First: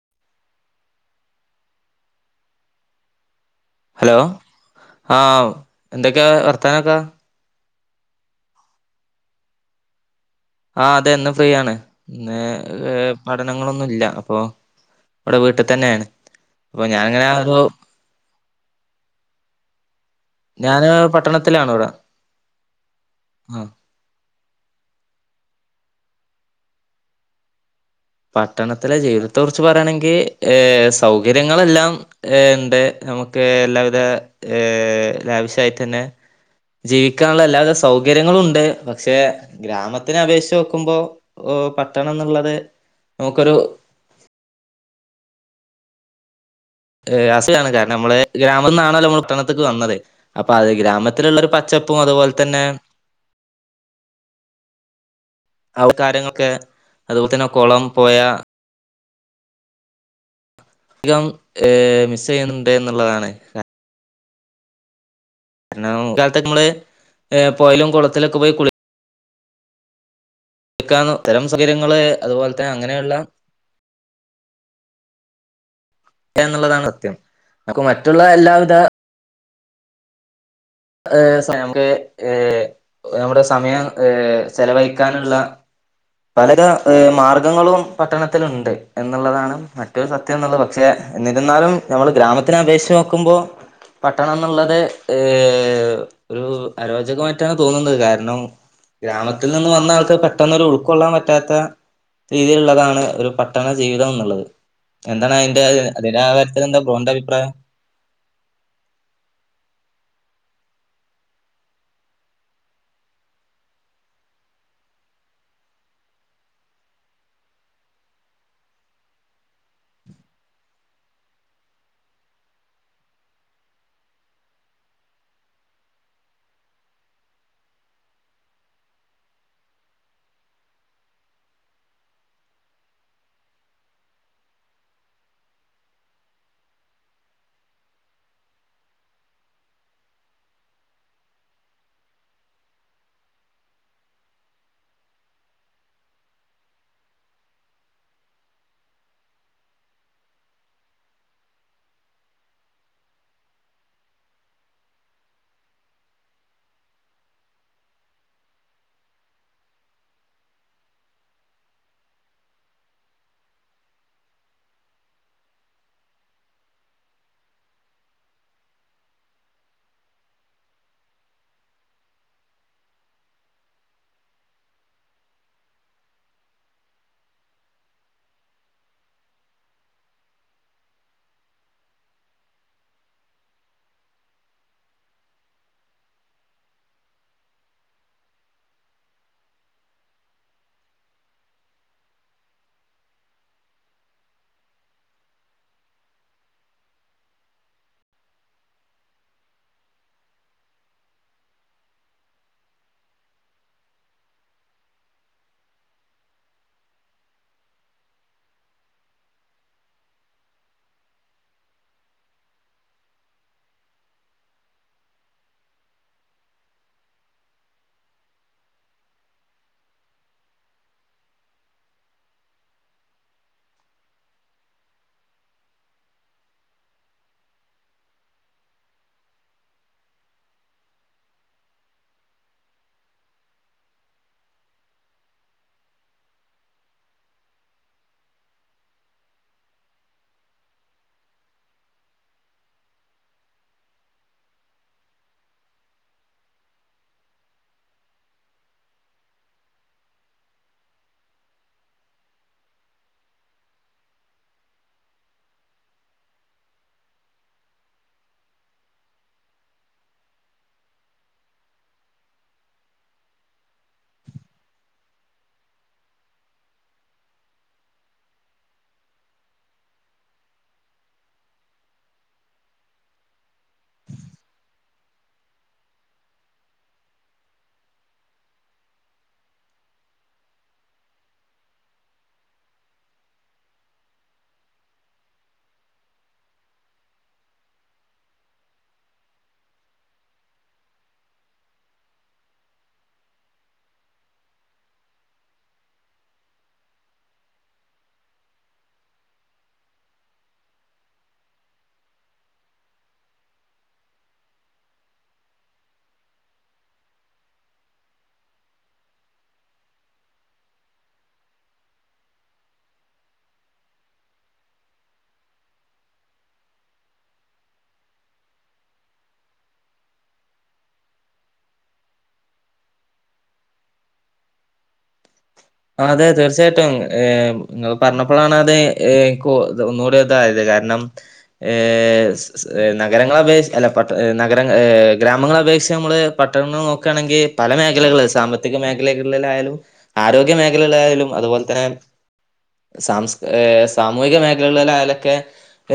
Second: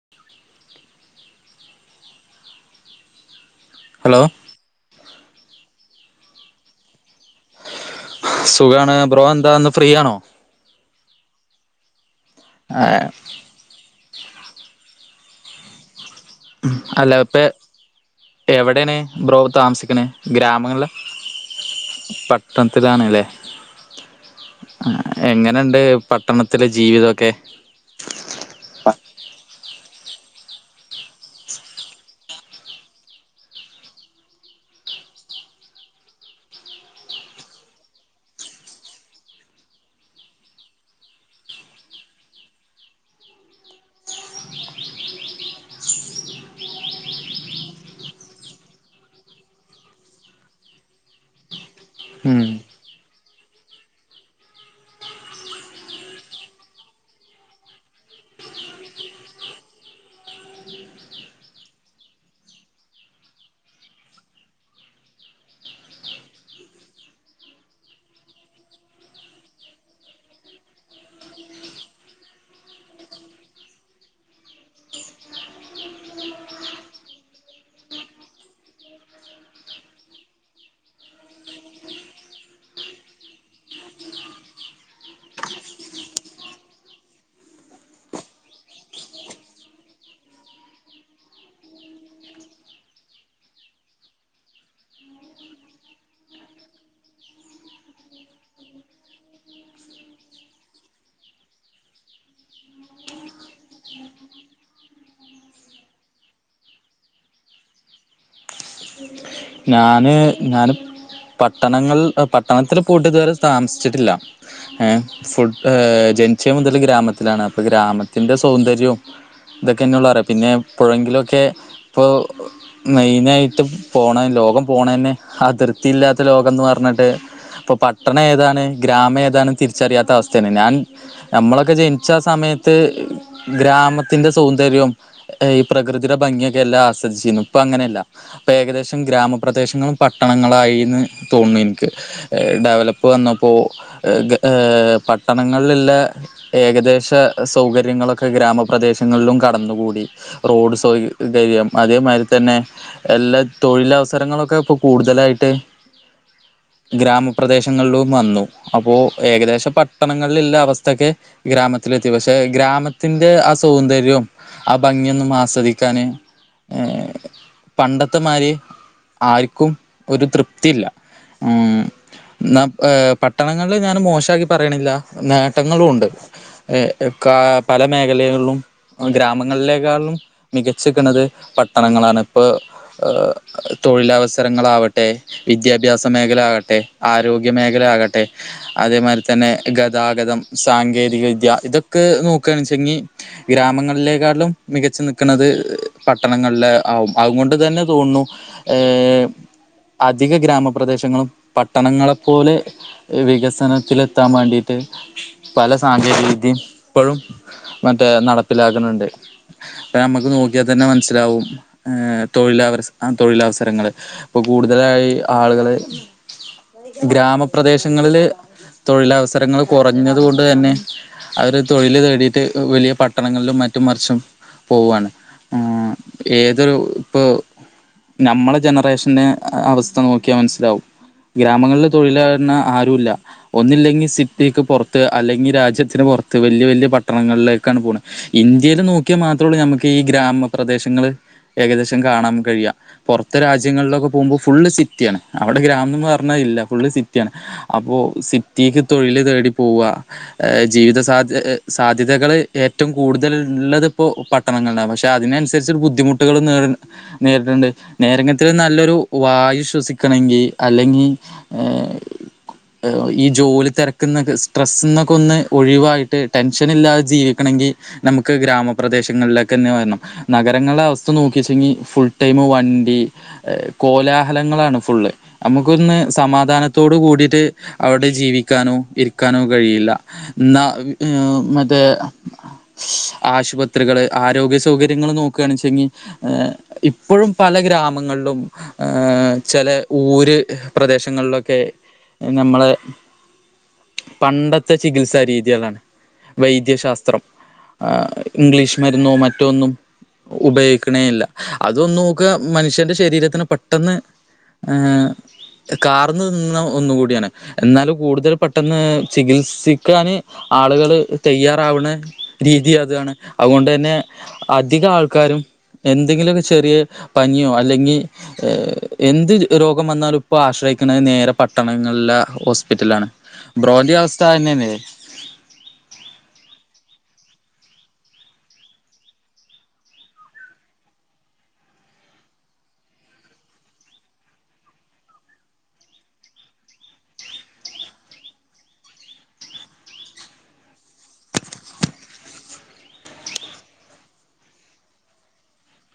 [inaudible] Hello hello ആഹ് എന്തൊക്കെ വർത്താനൊക്കെ സുഖാണ് ബ്രോ എന്താ ന്ന് ഫ്രീയാണോ ആഹ് അതെ ന്ന് ഫ്രീയാണ് ന്ന് ആ, ഏഹ് പ ഠനങ്ങളൊന്നുല്ലാ അപ്പൊ വടെ വീട്ട്ത്തന്നേണ് ഉം അല്ലാപ്പെ എവെടേണ് ബ്രോ താമസിക്ക്ണെ ഗ്രാമങ്ങൾലാ ഞാന് പട്ടണത്തിലാണ് ഇവിടെ പട്ടണ്ത്തിലാണ്ലേ ആഹ് ആഹ് എങ്ങനെണ്ട് പട്ടണത്തിലെ ജീവിതൊക്കെ പട്ടണത്തിലെ ജീവ്തത്തെ കുറ്ച്ച് പറ്യാണെങ്കി ഏഹ് സൗകര്യങ്ങളെല്ലാം ഏഹ് ണ്ട് നമുക്ക് എല്ലാവിധ ഏഹ് ലാവിശായിട്ടെന്നെ ജീവിക്കാന്ള്ളെ എല്ലാവിധ സൗകര്യങ്ങളൂണ്ട് പക്ഷെ ഗ്രാമത്തിനപേക്ഷിച്ച് നോക്കുമ്പോ ഓഹ് പട്ടണംന്ന്ള്ളത് നോക്കൊരു ഏഹ് രാസിയാണ് കാര്ണമ്മൾ ഗ്രാമ്ന്നാണല്ലോമ്മൾ പട്ടണത്ത്ക്ക് വന്നത് അപ്പൊ അത് ഗ്രാമത്തിലുള്ള ഒരു പച്ചപ്പും അതുപോലെ ഉം. തന്നെ ആഹ് കാര്യങ്ങളൊക്കെ അതുപോലെ തന്നെ ആ കുളം പൊയ കം ഏഹ് മിസ് ചെയ്യുന്നുണ്ട് എന്നുള്ളതാണ് കാരണം ഇക്കാലത്ത് ഒക്കെ നമ്മള് ഏഹ് പൊയേലും കൊളത്തിലൊക്കെ പോയി കുളി ക്കാന്ന് അത്തരം സൗകര്യങ്ങള് അതുപോലെ തന്നെ അങ്ങനെയുള്ള ഇല്ലാ എന്നുള്ളതാണ് സത്യം നമ്മക്ക് മറ്റുള്ള എല്ലാവിധ ഏഹ് സ നമുക്ക് ഏഹ് നമ്മുടെ സമയം ഏഹ് ചെലവയിക്കാനുള്ള പലവിധ ഏഹ് മാർഗങ്ങളും പട്ടണത്തില്ണ്ട് എന്നുള്ളതാണ് മറ്റ ഏറ്റവും സത്യന്നുള്ളത് പക്ഷെ എന്നിരുന്നാലും നമ്മള് ഗ്രാമത്തിന അപേക്ഷിച്ച് നോക്കുമ്പോ പട്ടണംന്നുള്ളത് ഏഹ് ഏഹ് ഒരു അരോചകമായിട്ടാണ് തോന്നുന്നത് കാരണം ഗ്രാമത്തിൽ നിന്ന് വന്ന ആൾക്ക് പെട്ടെന്ന് ഒരു ഉൾക്കൊള്ളാൻ പറ്റാത്ത രീതിയിലുള്ളതാണ് ഒരു പട്ടണ ജീവിതംന്നുള്ളത് എന്താണ് അയിന്റെ അതിന്റെ ആ കാര്യത്തിൽ എന്താ ബ്രോന്റെ അഭിപ്രായം [inaudible] ഞാന് ഞാനിപ്പ പട്ടണങ്ങൾ പട്ടണത്തിൽ പോയിട്ട് ഇതുവരെ താമസിച്ചിട്ടില്ല ഏഹ് ഫുൾ ഏഹ് ജനിച്ച മുതൽ ഗ്രാമത്തിലാണ് അപ്പൊ ഗ്രാമത്തിന്റെ സൗന്ദര്യവും ഇതൊക്കെന്നെള്ളൂ അറിവ് പിന്നെ എപ്പഴങ്കിലുമൊക്കെ ഇപ്പോ മെയിനായിട്ട് പോണ ലോകം പോണന്നെ ആ തൃപ്ത്തിയില്ലാത്ത ലോകംന്ന് പറഞ്ഞിട്ട് ഇപ്പ പട്ടണം ഏതാണ്, ഗ്രാമം ഏതാണ് തിരിച്ചറിയാത്ത അവസ്ഥയാണ്. ഞാൻ നമ്മളൊക്കെ ജനിച്ച ആ സമയത്ത് ഗ്രാമത്തിന്റെ സൗന്ദര്യം ഏയ് ഈ പ്രകൃതിയുടെ ഭംഗിയൊക്കെ എല്ലാ ആസ്വദിച്ചീന്നു, ഇപ്പൊ അങ്ങനെയല്ല ഇപ്പൊ ഏകദേശം ഗ്രാമപ്രദേശങ്ങളും പട്ടണങ്ങളായീന്ന് തോന്ന്ണ് ഇൻക്ക്. ഏഹ്, ഡെവലപ്പ് വന്നപ്പോ എ ഏഹ് പട്ടണങ്ങളില്ള്ള ഏകദേശ സൗകര്യങ്ങളൊക്കെ ഗ്രാമപ്രദേശങ്ങളിലും കടന്നുകൂടി. റോഡ് സൗകര്യം അതേമാതിരി തന്നെ എല്ലാ തൊഴിലവസരങ്ങളൊക്കെ ഇപ്പോ കൂടുതലായിട്ട് ഗ്രാമപ്രദേശങ്ങളിലും വന്നു. അപ്പോ ഏകദേശ പട്ടണങ്ങളില്ള്ള അവസ്ഥൊക്കെ ഗ്രാമത്തിലെത്തി, പക്ഷെ ഗ്രാമത്തിന്റെ ആ സൗന്ദര്യോം ആ ഭംഗിയൊന്നും ആസ്വദിക്കാന് ഏഹ് പണ്ടത്തെമാരി ആര്ക്കും ഒരു തൃപ്തിയില്ല. ഉം ഇന്ന ഏഹ് പട്ടണങ്ങളില് ഞാന് മോശാക്കി പറയണില്ല നേട്ടങ്ങളുണ്ട്. ഏഹ് കാ പല മേഖലകളിലും ഗ്രാമങ്ങളിലേക്കാളിലും മികച്ച് ക്കണത് പട്ടണങ്ങളാണിപ്പ ഏഹ് തൊഴിലവസരങ്ങളാവട്ടെ വിദ്യാഭ്യാസ മേഖല ആകട്ടെ ആരോഗ്യ മേഖല ആകട്ടെ അതേമാരിതന്നെ ഗതാഗതം, സാങ്കേതിക വിദ്യ ഇതൊക്കെ നോക്ക് ആണെച്ചെങ്കി ഗ്രാമങ്ങളിലേക്കാട്ട്ലും മികച്ച് നിക്ക്ണത് പട്ടണങ്ങളില് ആവും, അതുകൊണ്ട് തന്നെ തോന്നുണു ഏഹ് അധിക ഗ്രാമപ്രദേശങ്ങളും പട്ടണങ്ങളെപ്പോലെ വികസനത്തിലത്താമാണ്ടീട്ട് പല സാങ്കേതികവിദ്യയും ഇപ്പഴും മറ്റേ നടപ്പിലാക്ണ് ണ്ട്. ഇപ്പ നമ്മക്ക് നോക്കിയാ തന്നെ മനസ്സിലാവും ഏഹ് തൊഴിലവസര ആ തൊഴിലവസരങ്ങള് ഇപ്പൊ കൂടുതലായി ആളുകള് ഗ്രാമപ്രദേശങ്ങളില് തൊഴിലവസരങ്ങള് കുറഞ്ഞത് കൊണ്ട് തന്നെ അവര് തൊഴില് തേടിയിട്ട് വലിയ പട്ടണങ്ങളിലും മറ്റും മറിച്ചും പോവാണ് ഉം ഏതൊരു ഇപ്പോ ഞമ്മളെ ജനറേഷന് അവസ്ഥ നോക്കിയാ മനസ്സിലാവും. ഗ്രാമങ്ങളില് തൊഴിലാവ്ന്ന ആരൂല്ല. ഒന്നില്ലെങ്കിൽ സിറ്റീക്ക് പൊറത്ത് അല്ലെങ്കിൽ രാജ്യത്തിന് പൊറത്ത് വെല്ല്യ, വെല്ല്യ പട്ടണങ്ങളിലേക്കാണ് പോണെ ഇന്ത്യയേല് നോക്കിയാൽ മാത്രള്ളൂ നമ്മക്ക് ഈ ഗ്രാമപ്രദേശങ്ങള് ഏകദേശം കാണാം കഴിയ്. പൊറത്തെ രാജ്യങ്ങളിലൊക്കെ പോവുമ്പം ഫുള്ള് സിറ്റിയാണ്, അവിടെ ഗ്രാമംന്ന് പറഞ്ഞ ഇല്ല ഫുള്ള് സിറ്റിയാണ്. അപ്പോ സിറ്റീക്ക് തൊഴില് തേടി പോവ് ഏഹ് ജീവിത സാധ്യ സാധ്യതകൾ ഏറ്റവും കൂടുതൽ ഇള്ളത്പ്പോ പ ട്ടണങ്ങളിലാ പക്ഷെ അതിനനുസരിച്ചൊരു ബുദ്ധിമുട്ടുകളും നേർ നേരിട്ണ്ട്. നേരെ ഇങ്ങൻത്തൊരു നല്ലൊരു വായു ശ്വസിക്കണങ്കി അല്ലെങ്കി ഏഹ് ഏഹ് ഈ ജോലി തെരക്ക്ന്നൊക്കെ സ്ട്രെസ്സ്ന്നൊക്കെ ഒന്ന് ഒഴിവായിട്ട് ടെൻഷനില്ലാതെ ജീവിക്കണങ്കി നമുക്ക് ഗ്രാമപ്രദേശങ്ങളിലേക്കെന്നെ വരണം നഗരങ്ങളുടെ അവസ്ഥ നോക്കിച്ചെങ്കി ഫുൾടൈമ് വ ണ്ടി, ഏഹ് കോലാഹലങ്ങളാണ് ഫുള്ള്. നമുക്കൊന്ന് സമാധാനത്തോട് കൂടിട്ട് അവിടെ ജീവിക്കാനോ ഇരിക്കാനോ കഴിയില്ല. ഇന്നാ ഏഹ് മറ്റേ ആശുപത്രികള് ആരോഗ്യ സൗകര്യങ്ങള് നോക്കാണ്ച്ചെങ്ങി ഏഹ് ഇപ്പഴും പല ഗ്രാമങ്ങളിലും ഏഹ് ചെല ഊര് പ്രദേശങ്ങളിലൊക്കെ നമ്മളെ പണ്ടത്തെ ചികിത്സ രീതികളാണ്. വൈദ്യശാസ്ത്രം ആ ഇംഗ്ലീഷ് മരുന്നോ മറ്റോ ഒന്നും ഉപയോഗിക്കണേ ഇല്ല അതൊന്നും ക്ക മനുഷ്യന്റെ ശരീരത്തിനെ പെട്ടെന്ന് ഏഹ് കാർന്ന് തിന്ന്ണ ഒന്നുകൂടിയാണ് എന്നാൽ കൂടുതൽ പെട്ടെന്ന് ചികിത്സിക്കാന് ആൾകള് തെയ്യാറാവ്ണെ രീതി അതാണ് അതുകൊണ്ടെന്നെ അധികാൾക്കാരും എന്തെങ്കിലുക്കെ ചെറിയ പനിയോ അല്ലെങ്ങി ഏഹ് എന്ത് രോഗം വന്നാലും ഇപ്പോ ആശ്രയിക്കണെ നേരെ പട്ടണങ്ങളിലെ ഹോസ്പിറ്റലാണ്. ബ്രോന്റി അവസ്ഥ അനനെ അതെതെ തീർച്ചയായിട്ടും ഏഹ് ഇങ്ങൾ പറഞ്ഞപ്പളാണ് അത് ഏഹ് ഇക്ക് ഒന്നുകൂടി ഇതായത് കാരണം ഏഹ് സ് സ് നഗരങ്ങളെ അപേക്ഷി അല്ല പട്ട നഗര ഏഹ് ഗ്രാമങ്ങളെ അപേക്ഷിച്ച് നമ്മള് പട്ടണങ്ങൾ നോക്കാണെങ്കി പല മേഖലകള് സാമ്പത്തിക മേഖലകളിലായാലും ആരോ ഗ്യ മേഖലകളായാലും അതുപോലെ തന്നെ സാംസ് ഏഹ് സാമൂഹിക മേഖലകളിലായാലൊക്കെ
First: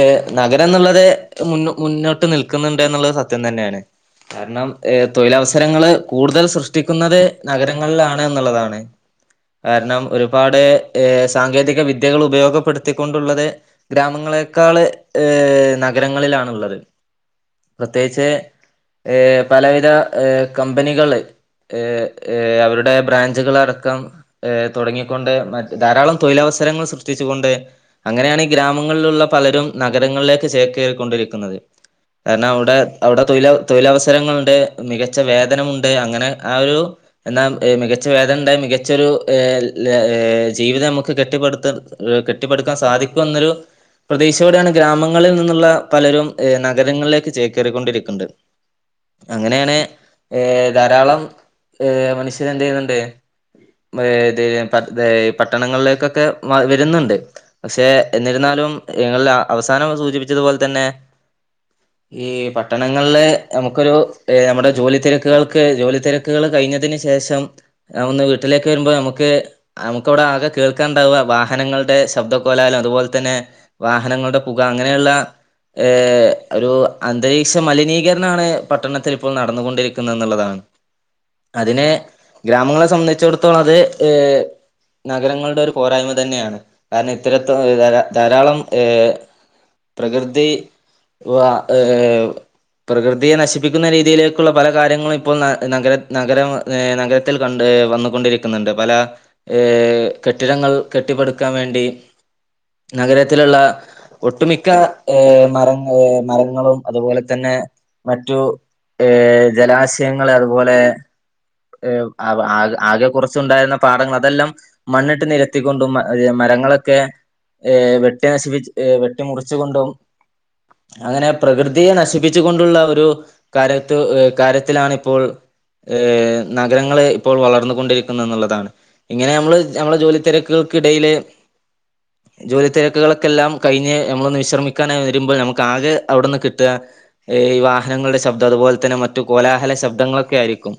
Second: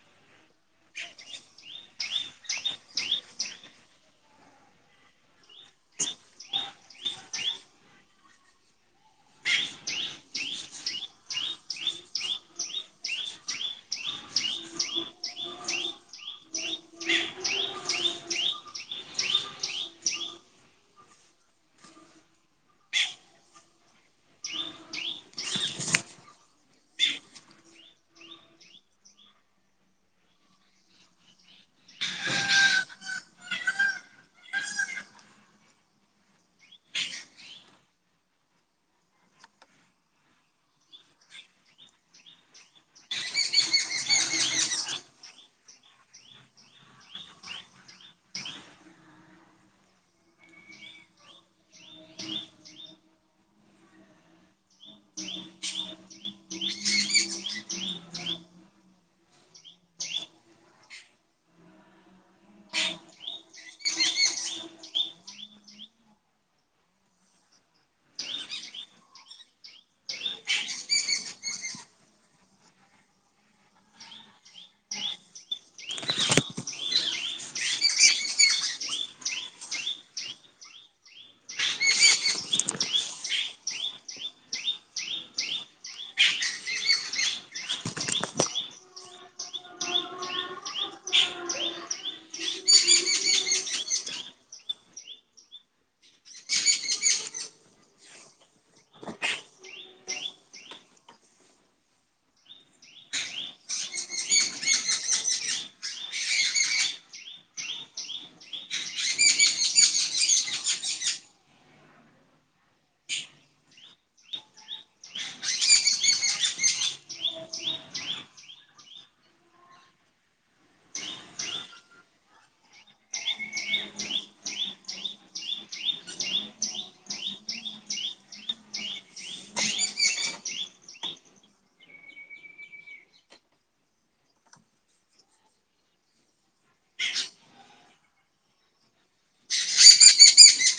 ഏഹ് നഗരന്നുള്ളത് മുന്നോ മുന്നോട്ട് നിൽക്കുന്നുണ്ടെന്നുള്ളത് സത്യം തന്നെണ്. കാരണം ഏഹ് തൊഴിലവസരങ്ങള് കൂടുതൽ സൃഷ്ടിക്കുന്നത് നഗരങ്ങളിലാണ് എന്നുള്ളതാണ്. കാരണം ഒരുപാട് ഏഹ് സാങ്കേതിക വിദ്യകൾ ഉപയോഗപ്പെടുത്തിക്കൊണ്ടുള്ളത് ഗ്രാമങ്ങളെക്കാള് ഏഹ് നഗരങ്ങളിലാണുള്ളത്. പ്രത്യേകിച്ച് ഏഹ് പലവിധ ഏഹ് കമ്പനികള് ഏഹ് ഏഹ് അവരുടെ ബ്രാഞ്ചുകളടക്കം ഏഹ് തൊടങ്ങിക്കൊണ്ട് മറ്റേ ധാരാളം തൊഴിലവസരങ്ങൾ സൃഷ്ടിച്ചുകൊണ്ട് അങ്ങനെയാണ് ഈ ഗ്രാമങ്ങളിലുള്ള പലരും നഗരങ്ങളിലേക്ക് ചേക്കേറിക്കൊണ്ടിരിക്കുന്നത്. കാരണം അവിടെ അവിടെ തൊഴില തൊഴിലവസരങ്ങളുണ്ട് മികച്ച വേതനമുണ്ട് അങ്ങനെ ആഹ് ഒരു എന്നാ മികച്ച വേദനണ്ട് മികച്ചൊരു ഏഹ് ഏഹ് ജീവിതം നമുക്ക് കെട്ടിപ്പടുത്ത ഏഹ് കെട്ടിപ്പടുക്കാൻ സാധിക്കുന്നൊരു പ്രതീക്ഷയോടെയാണ് ഗ്രാമങ്ങളിൽ നിന്നുള്ള പലരും നഗരങ്ങളിലേക്ക് ചേക്കേറിക്കൊണ്ടിരിക്ണ്ട് അങ്ങനെയാണ് ഏഹ് ധാരാളം ഏഹ് മനുഷ്യനെന്തയ്യുന്നുണ്ട് ബ ഏഹ് ത് ഏഹ് പട്ടണങ്ങളിലേക്കൊക്കെ വരുന്നുണ്ട്. പക്ഷെ എന്നിരുന്നാലും ഞങ്ങള് അവസാനം സൂചിപ്പിച്ചതുപോലെ തന്നെ ഈ പട്ടണങ്ങളില് നമുക്കൊരു ഏഹ് നമ്മുടെ ജോലി തെരക്കുകൾക്ക് ജോലി തെര ക്കേള് കഴിഞ്ഞതിന് ശേഷം ഒന്ന് വീട്ടിലേക്ക് വരുമ്പോ നമുക്ക് നമുക്കവിടെ ആകെ കേൾക്കാണ്ടാവ വാഹനങ്ങളുടെ ശബ്ദകോലാലം അതുപോലെ തന്നെ വാഹനങ്ങളുടെ പുക അങ്ങനെയുള്ള ഏഹ് ഒരു അന്തരീക്ഷ മലിനീകരണാണ് പട്ടണത്തിൽ ഇപ്പോൾ നടന്നുകൊണ്ടിരി ക്കുന്ന്ന്നുള്ളതാണ് അതിനെ ഗ്രാമങ്ങളെ സംബന്ധിച്ചിടത്തോളം അത് ഏഹ് നഗരങ്ങളുടെ ഒരു പോരായ്മ തന്നെയാണ് കാരണം ഇത്തരത്ത ഏഹ് ധാരാളം ഏഹ് പ്രകൃതി വ ഏഹ് പ്രകൃതിയെ നശിപ്പിക്കുന്ന രീതിയിലേക്കുള്ള പല കാര്യങ്ങളും ഇപ്പോൾ ന നഗ നഗരം ഏഹ് നഗരത്തിൽ കണ്ട്എ വന്നു കൊണ്ടിരിക്കുന്നുണ്ട് പല കെട്ടിടങ്ങൾ ഏഹ് കെട്ടിപ്പടുക്കാൻ വേണ്ടി നഗരത്തിലുള്ള ഒട്ടുമിക്ക ഏഹ് മരങ്ങള് മരങ്ങളും അതുപോലെ തന്നെ മറ്റു ഏഹ് ജലാശയങ്ങൾ അതുപോലെ ഏഹ് ആവ് ആ ആകെ കുറച്ചുണ്ടായിരുന്ന പാടങ്ങൾ അതെല്ലാം മണ്ണിട്ട് നിരത്തിക്കൊണ്ടും മരങ്ങളൊക്കെ ഏഹ് വെട്ടി നശിപ്പിച്ച് വെട്ടി മുറിച്ച് കൊണ്ടും അങ്ങനെ പ്രകൃതിയെ നശിപ്പിച് കൊണ്ടുള്ള ഒരു കാര്യത്ത് ഏഹ് കാര്യത്തിലാണ് ഇപ്പോൾ ഏഹ് നഗരങ്ങളെ ഇപ്പോൾ വളർന്നു കൊണ്ടിരിക്കുന്ന എന്നുള്ളതാണ് ഇങ്ങനെ നമ്മള് നമ്മളെ ജോലി തിരക്കുകൾക്കിടയില് ജോലി തിരക്കുകളൊക്കെ എല്ലാം കഴിഞ്ഞ് നമ്മളൊന്ന് വിശ്രമിക്കാനായി വരുമ്പോ നമുക്ക് ആകെ അവിട്ന്ന് കിട്ട്ക ഈ വാഹനങ്ങളുടെ ശബ്ദം അതുപോലെ തന്നെ മറ്റു കോലാഹല ശബ്ദങ്ങളൊക്കെ ആരിക്കും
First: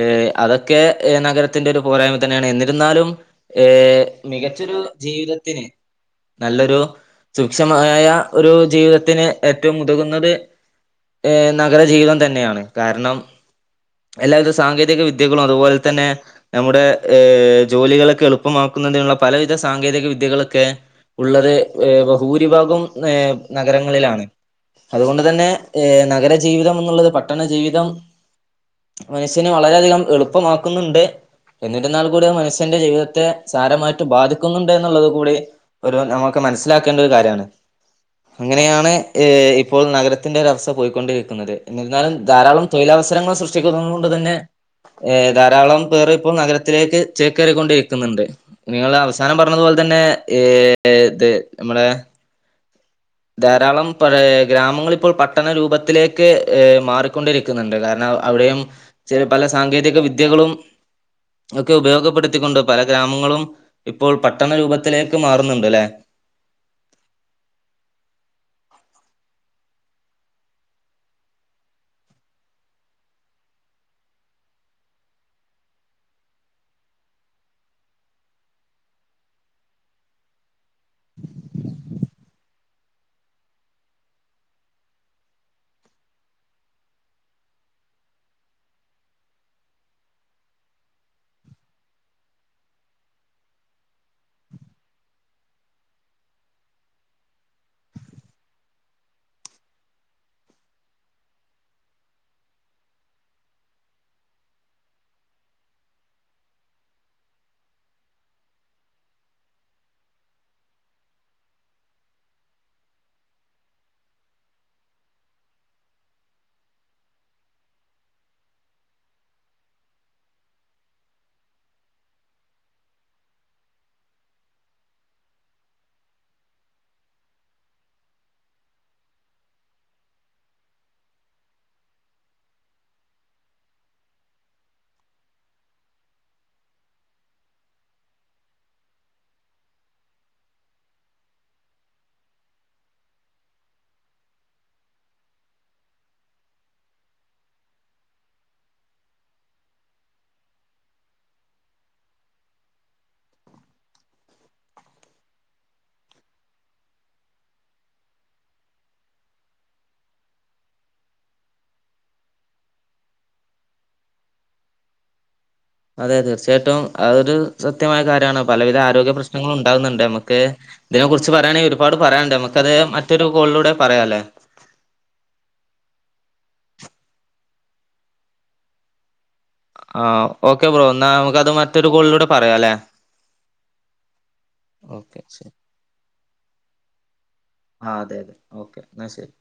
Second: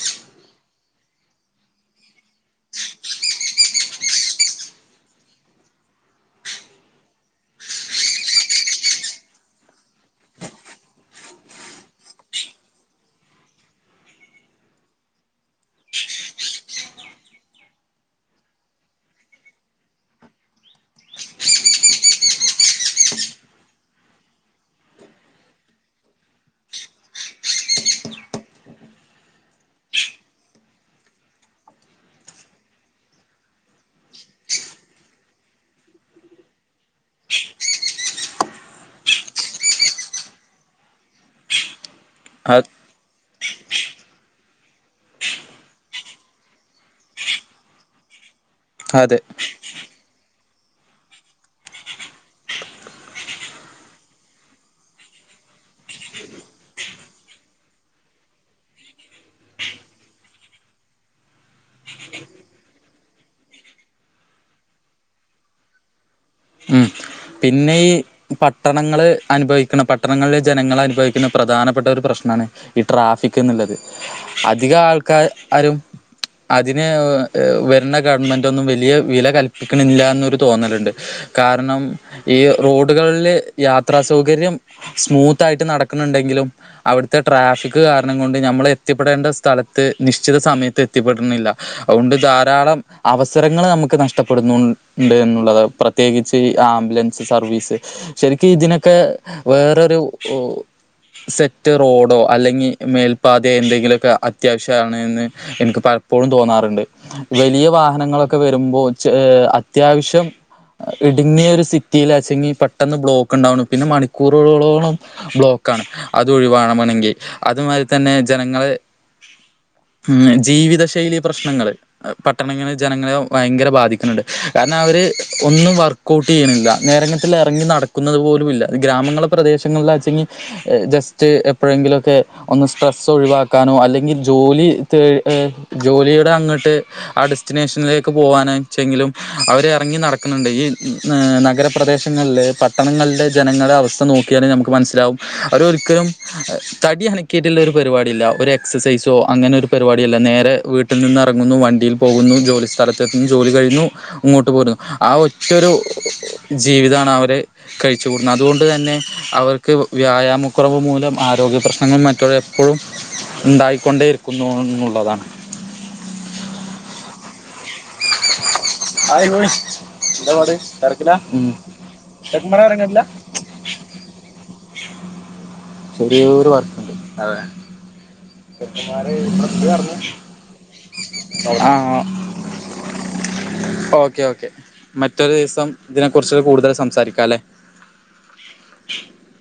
ഏഹ് അതൊക്കെ ഏഹ് നഗരത്തിന്റെ ഒരു പോരായ്മ തന്നെയാണ് എന്നിരുന്നാലും ഏഹ് മികച്ചൊരു ജീവിതത്തിന് നല്ലൊരു സൂക്ഷമായ ഒരു ജീവിതത്തിന് ഏറ്റവും ഉതകുന്നത് ഏഹ് നഗര ജീവിതം തന്നെയാണ് കാരണം എല്ലാവിധ സാങ്കേതിക വിദ്യകളും അതുപോലെ തന്നെ നമ്മുടെ ഏഹ് ജോലികളൊക്കെ എളുപ്പമാക്കുന്നതിനുള്ള പലവിധ സാങ്കേതിക വിദ്യകളൊക്കെ ഉള്ളത് ഏഹ് ഭൂരിഭാഗം ഏഹ് നഗരങ്ങളിലാണ് അതുകൊണ്ട് തന്നെ ഏഹ് നഗരജീവിതം എന്നുള്ളത് പട്ടണ ജീവിതം മനുഷ്യെ വളരെയധികം എളുപ്പമാക്കുന്നുണ്ട് എന്നിരുന്നാൽ കൂടി മനുഷ്യന്റെ ജീവിതത്തെ സാരമായിട്ട് ബാധിക്കുന്നുണ്ട് എന്നുള്ളത് കൂടി ഒരു നമുക്ക് മനസ്സിലാക്കേണ്ട ഒരു കാര്യണ് ഇങ്ങനെയാണ് ഏഹ് ഇപ്പോൾ നഗരത്തിന്റെ ഒരവസ്ഥ പോയിക്കൊണ്ടിരിക്കുന്നത് എന്നിരുന്നാലും അ ധാരാളം തൊഴിലവസരങ്ങൾ സൃഷ്ടിക്കുന്നത് കൊണ്ട് തന്നെ ഏഹ് ധാരാളം പേര് ഇപ്പോൾ നഗരത്തിലേക്ക് ചേകേറിക്കൊണ്ടിരിക്കുന്നുണ്ട് നിങ്ങള് അതെ അവസാനം പറഞ്ഞതു പോലെ തന്നെ ഏഹ് ഇത് നമ്മടെ ധാരാളം പ ഗ്രാമങ്ങ ഇപ്പോൾ പട്ടണരൂപത്തിലേക്ക് മാറിക്കൊണ്ടിരി ന്നുണ്ട് കാരണം അവിടെയും ചില പല സാങ്കേതിക വിദ്യകളും ഒക്കെ ഉപയോഗപ്പെടുത്തിക്കൊണ്ട് പല ഗ്രാമങ്ങളും ഇപ്പോൾ പട്ടണ രൂപത്തിലേക്ക് മാറുന്നുണ്ട് അല്ലെ ഉം പിന്നെ ഇ പട്ടണങ്ങള് അനുഭവിക്കണ പട്ടണങ്ങളില് ജനങ്ങൾ അനുഭവിക്കുന്ന പ്രധാനപ്പെട്ട ഒരു പ്രശ്നണ് ഈ ട്രാഫിക് എന്നുള്ളത് അധിക ആൾക്കാരും അതിന് വരേണഗവൺമെന്റ് ഒന്നും വലിയ വില കല്പ്പിക്കണില്ലന്നോരു തോന്നലുണ്ട് കാരണം ഈ റോഡുകളില് യാത്രാ സൗകര്യം സ്മൂത്ത് ആയിട്ട് നടക്കുന്നുണ്ടെങ്കിലും അവിടുത്തെ ട്രാഫിക് കാരണം കൊണ്ട് നമ്മൾ എത്തിപ്പെടേണ്ട സ്ഥലത്ത് നിശ്ചിത സമയത്ത് എത്തിപ്പെടണില്ല അതുകൊണ്ട് ധാരാളം അവസരങ്ങള് നമുക്ക് നഷ്ടപ്പെടുന്നു ഉണ്ട് എന്നുള്ളത് പ്രത്യേകിച്ച് ആ ലെൻസ് സർവീസ് ശരിക്കും ഇതിനൊക്കെ വേറൊരു ഉ സെറ്റ് റോഡോ അല്ലെങ്കി മേൽപ്പാതയോ എന്തെങ്കിലുക്കെ അത്യാവശ്യണ് എന്ന് എനിക്ക് പലപ്പോഴും തോന്നാറുണ്ട് വലിയ വാഹനങ്ങളൊക്കെ വരുമ്പോ ച്ചേ അത്യാവശ്യം ഇടുങ്ങിയ ഒരു സി റ്റിലചെങ്കി പെട്ടെന്ന് ബ്ലോക്ക് ഉണ്ടാവണ് പിന്നെ മണിക്കൂറുകളോളോളം ബ്ലോക്കാണ് അത് ഒഴിവാണമണെങ്കിൽ അതുമാതി തന്നെ ജനങ്ങള് ഉം ജീവിത ശൈലി പ്രശ്നങ്ങള് പട്ടണളിലെ ജനങ്ങളെ ഭയങ്കര ബാധിക്കുന്നുണ്ട് കാരണം അവര് ഒന്നും വർക്ക്ഔട്ടയ്യണില്ല നേരങ്ങത്തിലറങ്ങി നടക്കുന്നത് പോലൂ ഇല്ല ഗ്രാമങ്ങളെ പ്രദേശങ്ങളിലാച്ചെങ്കി ജസ്റ്റ് എപ്പോഴെങ്കിലൊക്കെ ഒന്ന് സ്ട്രെസ്സ് ഒഴിവാക്കാനോ അല്ലെങ്കിൽ ജോലി ത് ഏഹ് ജോലിയുടെ അങ്ങോട്ട് ആ ഡെസ്റ്റിനേഷനിലേക്ക് പോവാനച്ചെങ്കിലും അവര് ഇറങ്ങി നടക്കുന്നുണ്ട് ഈ നഗര പ്രദേശങ്ങളില് പട്ടണങ്ങള്ല് ജനങ്ങളെ അവസ്ഥ നോക്കിയാല് നമുക്ക് മനസ്സിലാവും അത് ഒരിക്കലും തടി അന്നക്കിയിട്ട്ള്ള ഒരു പരിപാടി ഇല്ല ഒരു എക്സസൈസോ അങ്ങനെ ഒരു പരിപാടി ഇല്ല നേരെ വീട്ടിൽ നിന്ന് ഇറങ്ങുന്നു വണ്ടിയിൽ പോകുന്നു ജോലി സ്ഥലത്ത്ത്തുന്നു ജോലി കഴിഞ്ഞു ഇങ്ങോട്ട് പോരുന്നു ആ ഒറ്റൊരു ജീവിതമാണ് അവര് കഴിച്ചുകൂടുന്നു അതുകൊണ്ട് തന്നെ അവർക്ക് വ്യായാമക്കുറവ് മൂലം ആരോഗ്യ പ്രശ്നങ്ങളും മറ്റത് എപ്പഴും ഇണ്ടായിക്കൊണ്ടിരിക്കുന്നു എന്നുള്ളതാണ് അതെ തീർച്ചയായിട്ടും അതൊരു സത്യമായ കാര്യാണ് പലവിധ ആരോഗ്യ പ്രശ്നങ്ങളും ഉണ്ടാകുന്നുണ്ട് നമുക്ക് തെരക്കിലാ കണേ ഒരുപാട് പറയാണ്ട് നമുക്കത് മറ്റൊരു കോളിലൂടെ പറയാല്ലേ ചെറിയോരു വർക്കുണ്ട് അതെ ചെക്കമാര് അത് ഓക്കെ ബ്രോ എന്നാ നമുക്കത് ആ മറ്റൊരു കോളിലൂടെ പറയാല്ലെ ഓക്കെ ഓക്കെ ഓക്കെ മറ്റൊരു ശരി ദിവസം ഇതിനെ കുറിച്ച് കൂടുതല് സംസാരിക്കാല്ലേ ആഹ് അതെ ഓക്കെ അന്നാ ശരി